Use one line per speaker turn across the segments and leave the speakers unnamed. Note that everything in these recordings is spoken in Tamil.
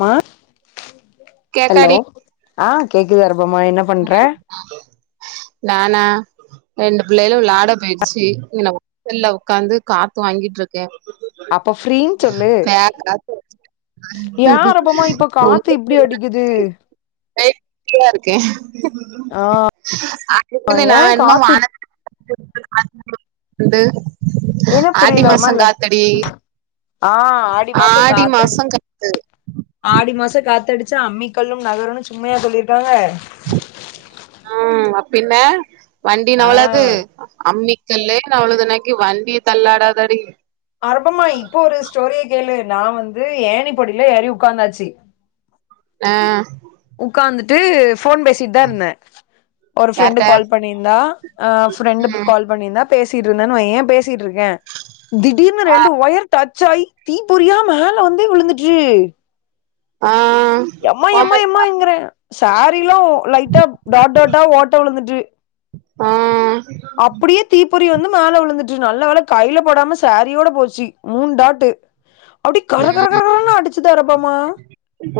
மா ஹலோ
கேக்காடி
ஆ கேக்குதா ரபம்மா என்ன பண்ற [inaudible]
நானா ரெண்டு பிள்ளையிலு விலாட பேய்ட்ச்சு இங்கன ஒக் சல்ல ஒக்காந்து காத்து வாங்கிட்டுருக் கே
அப்ப ஃப்ரீன்னு சொல்லு
பே காத்து [inaudible]
ஏ அர்பமா இப்ப காத்து இப்டி அடிக்குது
[unintelligible] இருக்கே
ஆ
அதுக்குன்னு நா
ஏ
என்மோ
காத்து
வான [inaudible] ண்டு
என்ன புரில ஒரு மாறி ல ஆ ஆடி மாசோ
மாசோ
காத்தடிச்
காத்து
ஆடி மாச காத்தடிச்சா அம்மிக்கல்லும் நகருனு சும்மையா சொல்லிருக்காங்க
ம் அப் பின்ன வண்டி
ஆ
நவளாது அம்மி கல்லே நவளுதனக்கி வண்டி தள்ளாடாதடி.
அர்பமா இப்போ ஒரு ஸ்டோரிய கேளு நா வந்து ஏணி படில ஏறி உட்காந்தாச்சு
அ
உக்காந்துட்டு போன் பேஸ். திதர்னே ஒரு ஃபிரெண்டு்
யார்ட்ட
கால் பண்ணியிந்தா அ ஃபிரெண்டு்
ம்
கால் பண்ணியிந்தா. பேசிட்டு இருந்தேனு வையை ஏன் பேசிட்டு இருக்க திடீர்னு ரெண்டு வயர் தட். ச்சேய்தீ பொரியா மேல வந்தே விழுந்திட்டுரு.
ஆ
எம்மா எம்மா
ஓம
எம்மாங்கிறேன் சாரிலாம் லைட்டா டாட்டாட்டா ஓட்ட விழுந்துட்டுருக்கு
அ
அப்படியே தீப்பொறி வந்து மேல விழுந்துட்டு நல்ல வேலை கையில படாம சேரியோட போச்சு மூண்டாட்டு அப்டி கர கர கர கர்ண அடிச்சுது அரபமா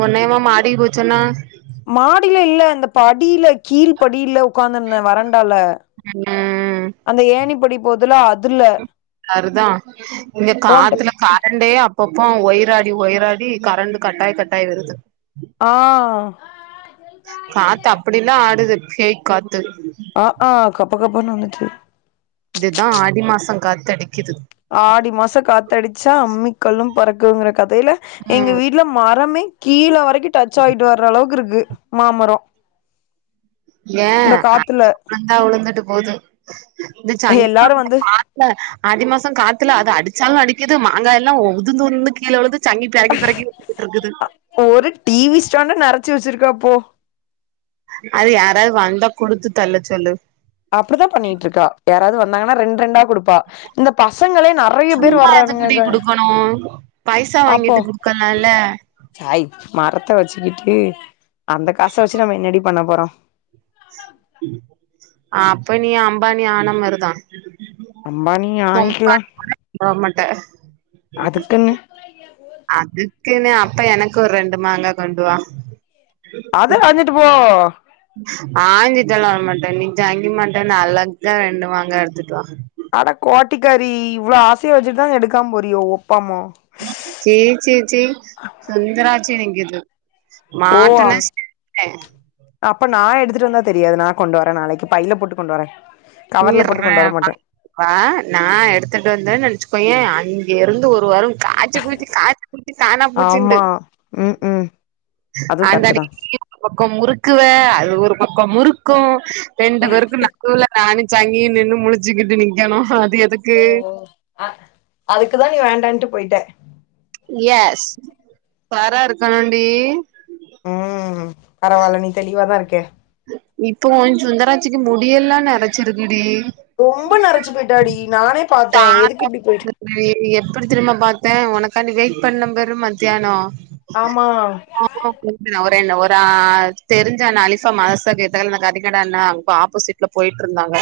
ஒன்னேமா மாடி பூச்சன்னா
மாடியே இல்ல அந்த படி கீழ் படில உட்காந்துருந்தேன் வரண்டால
ம்
அங்க ஏனி படி போதுல அதுல
ருதான் இங்க
ஓன்ட்ட
காத்துல கரண்டே கொப்பம் ஒயிராடி ஒயிராடி கரண்டு கட்டாயி கட்டாயி வருது
ஆ.
காத்து அப்டில ஆடுது பேய் காத்து.
அ அ கப்ப கப்பன்னு வந்துட்டு.
இதுதான் ஆடி மாசம் காது அடிக்குது.
ஆடி மாசம் காத்தடிச்சா அம்மிக்கல்லும் பறக்குங்கிற கதைல எங்க
ம்
வீட்ல மரமே. கீழ வரைக்கும் டச் ஆகிட்டு வர்ர அளவுக்கு இருக்கு மாமரம்.
ஏ
காத்துல
[inaudible] உளுந்தா உழுந்துட்டு போது இந்த சங்கிதா
எல்லாரு
புள்ள
வந்து
பாத். இல்ல ஆதி மாசம் காத்துல அது அடிச்சாலும் அடிக்குது மாங்காய்லாம் உதுந்துந்து கீழ விழுது. [unintelligible]
ஒரு டிவி ஸ்டாண்ட நரச்சு வச்சுருக்கப்போ.
அது யாராது வந்தா குடுத்து தல்ல சொல்லு.
அப்டிதா பண்ணிட்ருக்கா யாராவது வந்தாங்கன்னா ரெண்ட் ரெண்டா கொடுப். பா இந்த பசங்களே நறய பேர்
சும்மா எதுக்குடி
வர்றானுங்கக
குடுக்கணு பைசா
பாபோம்.
[inaudible]
சாய் மரத்த வச்சுக்கிட்டு அந்த காச வச்சு நம என்னாடி பண்ண போறோம்.
[inaudible] அப்ப நீ அம்பானி ஆனமருதான்
அம்பானி. ஆயிக்கலா அதுக்குன்னு
[inaudible] அதுக்குன்னு அப்ப எனக்கு ஒரு ரெண்டு மாங்கா கொண்டுவா.
அத ஆஞ்சுட்டு போ.
ஆஞ்ச்சுட்டுலா வரமாட்டேன் நீ சங்கி மாட்ட அழக்கா ரெண்டு மாங்கா எடுத்துட்டு வா
அட கோட்டிக்காரி இவ்ளோ ஆசைய வச்சுட்டுதான் எடுக்காம போறியோ ஒப்பாம.
சி சி சி சுந்தராச்சி என்ங்கிது.
[inaudible] அப்ப நா எடுத்துட்டு வந்தா தெரியாது நா கொண்டு வரேன் நாளைக்கு பையில போட்டு கொண்டுவரேன்.
நீர்ற வ நா எடுத்துட்டு வந்தேன்னு வச்சுக்கோயை அங்க இருந்து ஒரு வாரம் காச்சு பூச்சு காச்.
ஆமா ம் ம் அதுவு கரெக்ட் தா
அந்தனைக்கு நீ ஒர் பக்கம் முறுக்குவ அது ஒரு பக்கம் முறுக்கும். ரெண்டு பேருக்கும் நடுவுல நானு சங்கி நின்னு முழிச்சுக்கிட்டு நிக்கணும் அது எதுக்.
ஓ அ அதுக்குதான் நீ வேண்டான்ட்டு போயிட்ட
எ ஸ் உஷாரா இருக்கணுண்டி.
ம் பரவாயில நீ தெளிவாதான் இருக்க.
இப்போ ஒ சுந்தராட்சிக்கு முடியெல்லாம் நெரச்சிருக்குடி.
ரொம்ப நரச்சு போயிட்டாடி நானே பாத்தேன் எதுக்கு
தாத்தா
இப்டி போயிட்.
[inaudible] எப்டி தெரியும்மா பாத்தே உனக்காண்டி வெயிட் பண்ணபாரு மத்தியானோ
ஆமா
ஆமா [unintelligible] ஒரே தெரிஞ்ச நாளே சோ மதர்சாக்கு எதித்தாப்ல இந்த கறிகட அண்ணா அப் ஆப்போசிட்ல போயிட்ருந்தாங்க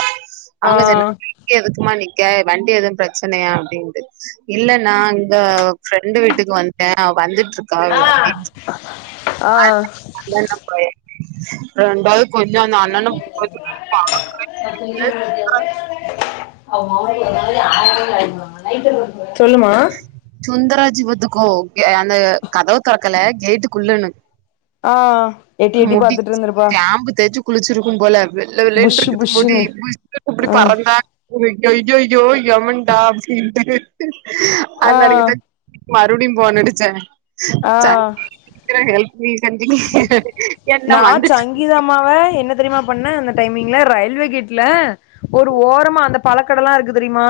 ஆ
அங்க இங்க எதுக்குமா நிக்க வண்டி எதுவு பிரச்சனையா அப்டிண்டு இல்ல நா இங்க ஃப்ரெண்டு வீட்டுக்கு வன்டே அவ வந்துட்ருக் [inaudible]
ஆ
ஆ டவுட் கொஞ்ச அந்த அண்ணணு போ
[unintelligible] சொல்லுமா
சுந்தராஜி வத்துக்கோ அந்த கதவு தொறக்கல கேட்டுக்குள்ளுன்னு
ஆ எட்டி எட்டி பாத்துட்ருந்து
சேம்பு தேய்ச்சு குளிச்சிருக்கும் போல வெள்ள வெள்ளனு
புஷு
இருக்குது முடி
புஷுன்னு
[unintelligible] இப்டி பறந்தா [unintelligible] ஐய்யய்யய்யோ யவன்ட சிரிக்கிறது
ஆ
[unintelligible] மறுபடியு போனடிச்ச
ஆ
இத்திர ஹல்ப் பீலிஸ் [unintelligible]
நா சங்கிதம்மாவ என்ன தெரியுமா பண்ணே அந்த டைமிங்ல ரயில்வே கேட்ல ஒரு ஓரமா அந்த பழக்கடலா இருக்கு தெரியுமா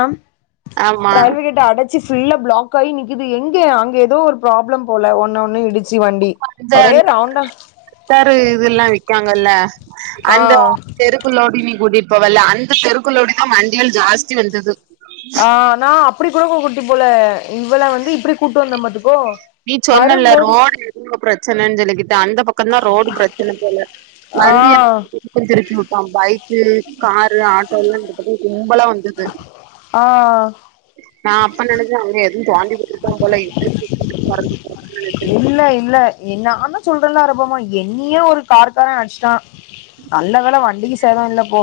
ஆமா
ரயில்வே கேட் டு அடைச்சு ஃபல்ல பிளாக்காகி நிக்குது எங்க அங்க ஏதோ ஒரு ப்ராப்ளம் போல ஒன்னு ஒன்னு இடிச் சி வண்டி ஒரே ராவுண்டா
பாரு இதுல்லா விக்காங்கல்ல
ஆ
அந்த தெருக்குள்ளோடி நீ கூட்டிப்போவல்ல அந்த தெருக்குள்ளோடிதா வண்டிகள் ஜாஸ்தி வந்தது
ஆ நா அப்டி கூட கூட்டி போல இவள வந்து இப்டி கூட்டு வந்த பாத்துக்கோ
நீ சொன்னல
வரும்போது
ரோடு எதோ பிரச்சனைன்னு சொல்லிக்கிட்டு அந்த பக்கத்தா ரோடு பிரச்சனை போல
ஆ
கொஞ்ச திருப்பி விட்டா பைக்கு காரு ஆட்டோல்லா இந்த பக்கோ கும்பலா வந்தது
ஆ
நா அப்ப நெனைச்சே அங்க எதுவு தோண்டி போட்டுறுப்பா போல [unintelligible]
[inaudible] இல்ல இல்ல எ நான்தா சொல்றேன்ல அரபமா என்னியே ஒரு கார்கார அடிச்சுட்டா நல்ல வேல வண்டிக்கு சேத இல்லப்போ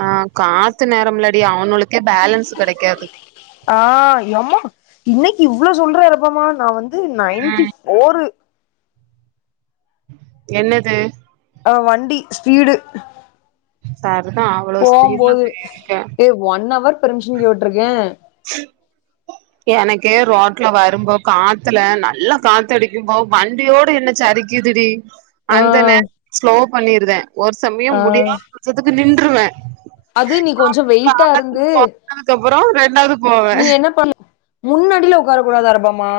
ஆ காத்து நேரம்லாடி அவனுளுக்கே பேலன்ஸ் கெடைக்காது
ஆ எம்மா இன்னைக்கு இவ்ளவு சொல்ற அரபமா நா வந்து
ம்
நைன்டிவ் ஓரு
என்னது
ஆ வண்டி ஸ்பீடு
சர்தா அவ்வளோ ஸ்பீட்ல
போம்போது
போய்ருக்கே
ஏ ஒன் அவர் பெர்மிஷன் லீவ் விட்ருக்கே
[inaudible] எனக்கே ரோட்ல வரும்போ காத்துல நல்லா காத்தடிக்கும்போ வண்டியோடு என்ன சரிக் கிதுடி
ஆ
அந்த நேர ஸ்லோ பண்ணிருதே ஒரு சமய
ஆ
முடியாத பச்சதுக்கு நின்றுருவே
அது நீ கொஞ்ச வெயிட்டாருந்து
அதுக்கப்பறோ ரெண்டாவது போவே
நீ என்ன பண் முன்னாடியில உக்காரக் கூடாது அரபமா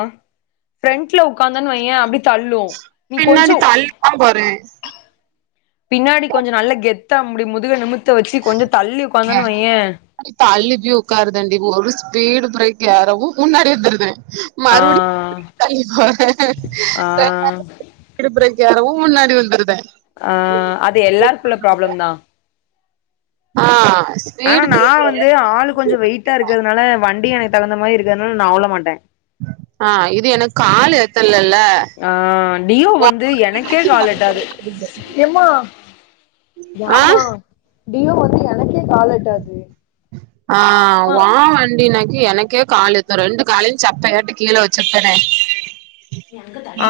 பிரண்ட்ல உக்காந்தன்வையே அப்டி தள்ளு நீ
பின்னாடி
கொஞ்சோ
தள்ளிதா போறே
பின்னாடி கொஞ்ச நல்லா கெத்த இப்டி முதுகெழும்புத் து வச்சு கொஞ்ச தள்ளி உக்காந்தானு
பின்னாடி
வையே
தள்ளி போய் உக்கார்தண்டி ஒரு ஸ்பீடு பிரேக் யாராவு முன்னாடி வந்துருது
ஆ
மறுபடி தள்ளி
ஆ
[unintelligible] இடுப் பிரேக்யாரவு முன்னாடி வந்துருதே.
ஆ அது எல்லார்க்குள்ள ப்ராப்ளம் தா.
ஆ ஸ்
ஆனா நா வந்து ஆளு கொஞ்சோ வெயிட்டா இருக்கதுனால வண்டி எனக்கு தகுந்த மாரி இருக்கதுனால் நா உழ மாட்டே.
ஆ இது எனக் காலு எத்தலல்ல.
ஆ டியோ வந் து எனக்கே கால் எட்டாது.
ஆ
டியோ வந்து என
ஆ
மா
ஓ வண்டியநாச்சு எனக்கே காலு எத்து ரெண்டு காலயு சப்பயாட்டு கீழ வெச்சுருத்தனே.
ஆ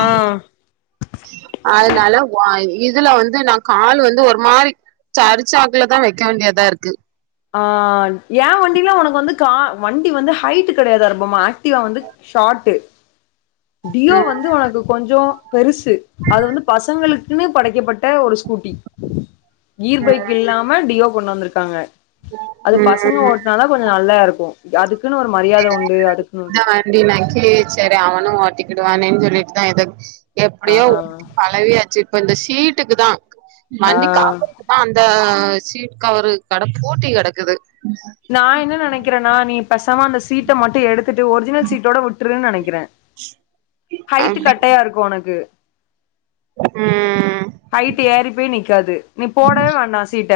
அதுனால வா இ இதுல வந்து நா காலு வந்து ஒரு மாரி சரிச்சாக்குல தா வெக்க வேண்டியதாருக்கு.
ஆ ஏ வண்டிலா உனக்கு வந்து கா வண்டி வந்து ஹைட்டு கெடையாது அர்பமா ஏக்டிவா வந்து ஷாட்டு டியோ
ம்
வந்து ஒனக்கு கொஞ்சோ பெருசு. அது வந்து பசங்களு குனு படைக்கப்பட்ட ஒரு ஸ்கூட்டி. கீர்
ம்
பைக் இல்லாம டியோ கொண்டு வந்துருக்காங்க. அது
ம்
பசங்க
ம்
ஓட்னாதா கொஞ்சோ நல்லா இருக்கு. அதுக்குனு ஒரு மரியாத உண்டு. அதுக்குனு [unintelligible]
வண்டி நா ஏக்சுலி செரி அவனு ஓட்டிக்கிடுவானேன் சொல்லிட்டு தா எதோ
ஆ
எப்டியோ ஓட்டி பழவியாச்சு இப்ப இந்த சீட்டுக்கு தா
ஆ
வண்டி கவ ர்க்குதா அந்த சீட் கவரு கட பூட்டி கெடக்குது.
நா என்ன நெனக்கிறன்னா நீ பேசமா அந்த சீட்ட மட்டு எடுத்துட்டு ஒரிஜினல் சீட்டோட உட்ருன் நெனக்கிறே. ஹைட்டு
அப்டி
கட்டையா இருக்கு ஒனக்கு.
ம்
ஹைட்டு ஏறி போய் நிக்காது. நீ போடவே வேண்டா சீட்ட.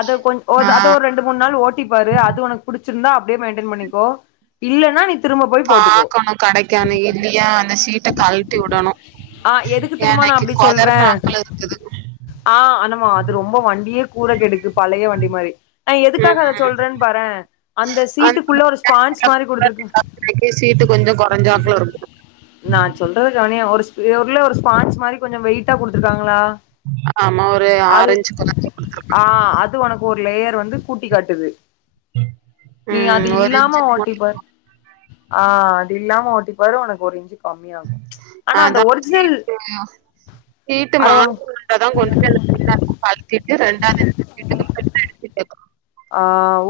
அது கொஞ் ஓர்
ஆ
த அத ஒரு மூன் நாள் ஓட்டி பாரு. அது ஒனக் புடுச்சுருந்தா அப்டியே மெய்ன்டன் பண்ணிக்கோ. இல்லன்னா நீ திரும்ப போய் போட்டுக்கோ
பாக்கணு கடைக்கான்னு இல்லியா அந்த சீ ட்ட கழ்ட்டி விடணு.
ஆ எதுக்கு தெரியுமா நா
எனக்கு
அப்டி சொல்றே
கொதர்னாப்ல இருக்குது.
ஆ அனமா அது ரொம்பொ வண்டியே கூர கெடுக்கு பழய வண்டி மாரி. நா எதுக்காக அத
ம்
சொல்றன் பாறே. அந்த சீட்டுக்குள்ள ஒரு ஸ்பான்ச் மாரி குடுத்துருக்கா
எனக்கே சீட்டு கொஞ்சோ கொறஞ்சாப்ல இருக்து.
நா சொல்றது கவுனியே ஒருஸ்பி ஒர்ல ஒரு ஸ்பான்ச்சு மாரி கொஞ்சோ வெயிட்டா குடுத்துர்க்காங்களா?
ஆமா ஒரு ஆரஞ்ச் கல
ஆ அது ஒனக்கு ஒரு லேயர் வந்து கூட்டி காட்டுது. நீ அது
ம் ஒரு
இல்லாம
இன்ச்சு
ஓட்டிப்பார். ஆ அது இல்லாம ஓட்டிப்பாரு ஒனக்கு ஒரு இன்சு கம்மியாகு. ஆனா அந்த
அதா
ஒரிஜினல்
சீட்டு
அறவோ
இப்பதா கொண்டு போய் அந்த [inaudible] ரெண்டாது [inaudible]
ஆ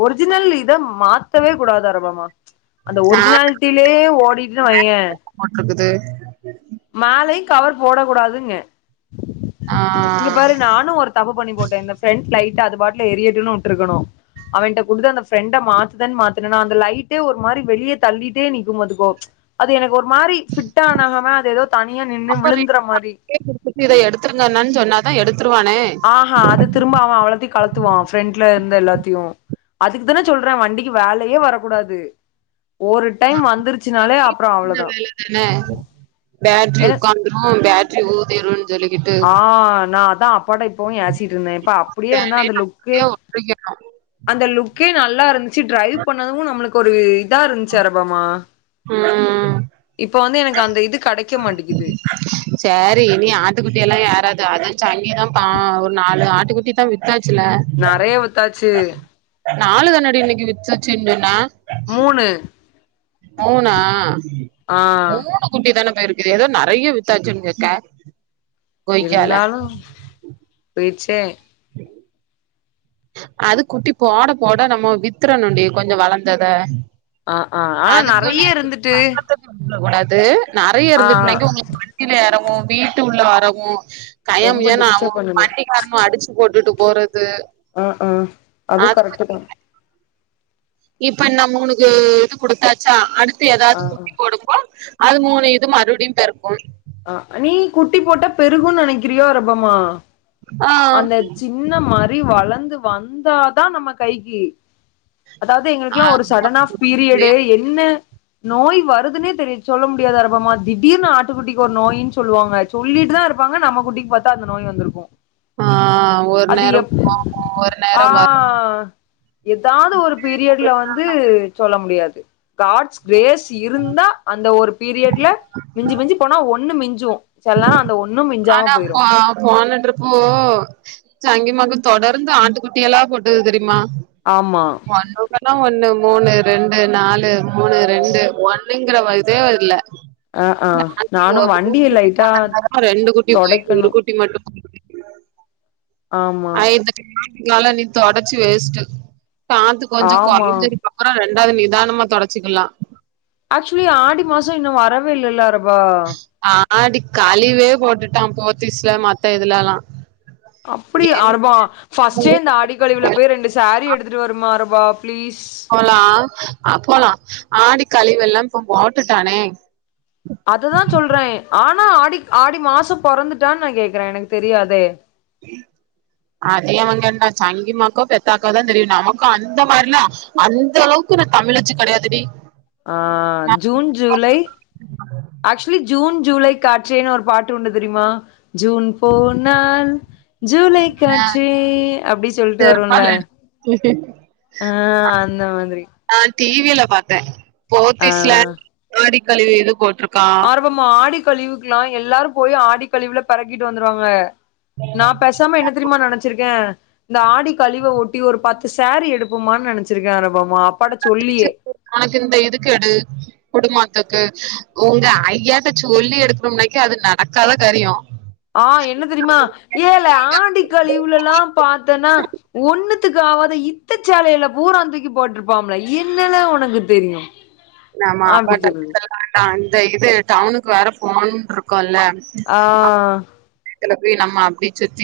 ஒரிஜினல் இத மாத்தவே கூடாது அரபமா. அந்த
நா
ஒரிஜினால்ட்டிலியே ஓடிட்னு வெய்யே
மாட்ருக்குது.
மேலயி கவர் போட கூடாதுங்கே.
ஆ
இங்க பாரு நானு ஒரு தப்பு பண்ணி போட்டே. இந்த ஃப்ரண்ட் லைட் அது பாட்ல எரியட்டுன் உட்ருக்கணு. அவய்ங்க்ட்ட குடுத்து அந்த ஃப்ரெண்ட மாத்துதன் மாத்துனனா அந்த லை ட்டு ஒரு மாரி வெளிய தள்ளிட்டே நிக்கும் பாத்துக்கோ அது எனக் ஒரு மாரி ஃபிட் ஆனாகாம எதோ தனியா நின்னு
அப்ப
விழுந்துற மாரி
[inaudible] இத எடுத்திருங்கண்ணாண் சொன்னாதா எடுத்துருவானே.
ஆஹா அத திரும்ப அவ அவ்ளத்தையு களத்துவா ஃப்ரெண்ட்ல இருந்து எல்லாத்தியு. அதுக்கு தானே சொல்ற வண்டிக்கு வேலையே வரக்கூடாது ஒரு டைம் வந்துருச்சுனாலே அப்றோ
சின்ன
அவ்ளோதா
[unintelligible] பேட்ரி உட்காந்துரு பேட்ரி ஊதிறு
ஆ நா அதா அப்பாட அப்பவு ஏசீட்டு இருந்தே இப்ப அப்புடியே இருந்தா
ஃபேனே
அந்த லுக்கு.
அப்படியே ஒட்டிக்கணு
அந்த லுக்கே நல்லா இருந்து ச்சீ ட்ரைவ் பண்ணது நம்ளுக்கு ஒரு இதா இருந்துச்சு அரபமா
ம்
இப்ப வந்து எனக்கு அந்த இது கடக்கெ மாட்டிங்குது.
சேரி. இனி ஆட்டுக்குட்டி எல்லா ஏறாது. அதா சங்கிதா பா ஒரு நாலு ஆட்டுக்குட்டி தா வித்தாச்சுல்ல.
நெறையா வித்தாச்சூ.
நாலு தன்னாடி இன்னக்கி வித்துச்சுன்டுனா
மூணு
மூணா
ஆ
மூணு கூட்டி தானே போய்ருக்கு. ஏதோ நெறைய வித்தாச்சுன்னு கேக்க கொய்யால
இருந்தாலு போய்ருச்சே
அது குட்டி போட போட நம்மோ வித்தறணுடி கொஞ்சோ வளந்தத
ஆ ஆ ஆனா
அதுக்குன்னு
நெறைய இருந்துட்டு
நல்ல க்க கூடாது நெறையா
ஆ
இருந்துட்டுனாக்கியு உங்க [unintelligible] யில ஏறவு வீட்டு உள்ள வரவு கையம்
ரொம்ப
பியான்னு அவ
டிஸ்டர்ப் பண்ணுது
வண்டிக்காரணு அடிச்சு போட்டுட்டு போறது
ஆ ஆ அதுவு
அது
கரெக்ட் தா
இப்ப நம் மூணுக்கு இது குடுத்தாச்சா அடுத்து ஏதாவது
ஆ
கூட்டி போடுகோ அது மூணு இது மறுபடியு பெருக்கும்
அஹ நீ குட்டி போட்ட பெருகு நெனைக்கிறியோ ரப்பமா
ஆ
அந்த சி இன்ன மாரி வளர்ந்து வந்தாதா நம்ம கைக்கு அதாவது எங்களுக்குல்லா ஒரு சடனா ஃபீரியடு என் என்ன நோய் வருதுன்னே தெரி சொல்ல முடியாது [unintelligible] திடீர்னு ஆட்டுக்குட்டி ஒரு நோயின்னு சொல்லுவாங்க சொல்லிட்டு தா இருப்பாங்க நம்ம குட்டிக்கு பாத்தா அந்த நோய் வந்திருக்கு
ஆ ஒரு
அது
நேரோ
எப்
போகு ஒரு
ஆ
நேரோ வரு
எதாது ஒரு பீரியட்ல வந்து சொல்ல முடியாது காட்ஸ் கிரேஸ் இருந்தா அந்த ஒரு பீரியட்ல மிஞ்சு மிஞ்சு போனா ஒன்னு மிஞ்சோ சில நெரோ அந்த ஒன்
ஆனா போ போன ட்ரிப் ஓ சங்கிமாக் தொடர்ந்து ஆட்டுக்குட்டி எல்லா கொட்டுது தெரியுமா
ஆமா
ஒண்றுக்கெல்லா ஒண்ணு மூணு ரெண்டு நாலு மூணு
ம்
ரெண்டு ஒண்ணுங்கற வதே இல்ல
ஆ ஆ
மூ
நானு வண்டிய
குட்டி
லைட்டா
போட்ட ரெண்டு குட்டி போய் ஒரு
தொடைக்கணு
குட்டி மட்டு
ஆமா
ஐந்து நாட்டுக்கால நீ தொடச்சி வேஸ்ட்டு காத்து கொஞ்ச
ஆமா
குறைஞ்சிரு அப்பற ரெண்டாவது நிதானமா தொடச்சுக்கலா
ஆக்சுவலி ஆடி மாச இன்னு வரவே இல்லல ரபா
ஆடி காழிவே போட்டுட்டா போத்தீஸ்ல மத்தா இதுலல்ல
அப்டி அர்வா ஃபர்ஸ்டே இந்த ஆடி கழிவுல போய் ரெண்டு சாரி எடுத்துட்டு வருமா ரூபா பிளீஸ்
போலா அ போலா ஆடி கழிவு எல்லா இப்போ போட்டுட்டானே
அதுதா சொல்றே ஆனா ஆடி ஆடி மாச போறந்துட்டான்னு நா கேக்குறே எனக்கு தெரியாதே
அதே அவங்க என்னா சங்கிமாக்கோ பெத்தாக்கோ தா தெரியு நமக்கு அந்த மாரிலா அந்த அளவுக்கு நா தமிழிச்சு கடையாது டி
ஆ June July actually June July காற்றேன்னு ஒரு பாட்டு உண்டு தெரியுமா ஜூன் போனாள் ஜூலை காற்றே அப்டி சொல்டு வரும்ல
[inaudible]
ஆன் அந்த மாதிரி
நான் டிவில பாத்தேன்
ஆ
போத்திஸ்ல ஆடி கழிவு எது போட்ருக்கான்
ஆம்மா மா ஆடிக் கழிவுக்கலாம் எல்லாரும் போயி ஆடிக் கழிவுல பறக்கிட்டு வந்துருவாங்க நான் பேச நம்ம என்ன தெரியுமா நெனைச்சிருக்கே இந்த ஆடி கழிவ ஒட்டி ஒரு பத்து சாரீ எடுப்போமான்னு நெனைச்சிருக்கே அனுபமா அப்பாட சொல்லியே
உனக்கு இந்த இது கெடு குடும்பத்துக்கு உங்க ஐயாட்ட சொல்லி எடுக்கணோம்னக்க அது நடக்காதா காரியோ
ஆ என்ன தெரியுமா ஏல ஆடி கழிவுலெல்லா பாத்தேன்னா ஒண்ணுத்துக்கு ஆவாத இத்த சேலையில பூரா தூக்கி போட்டுருப்பம்ல என்னல உனக்கு தெரியு
ஆமா
அப்டி
அப்பட்டா
சொல்லுது
[unintelligible] இந்த இது டவுனுக்கு வேற ஃபோன் இருக்கோல்ல
ஆ
எனக்கு நம்ம அப்டி சுத்தி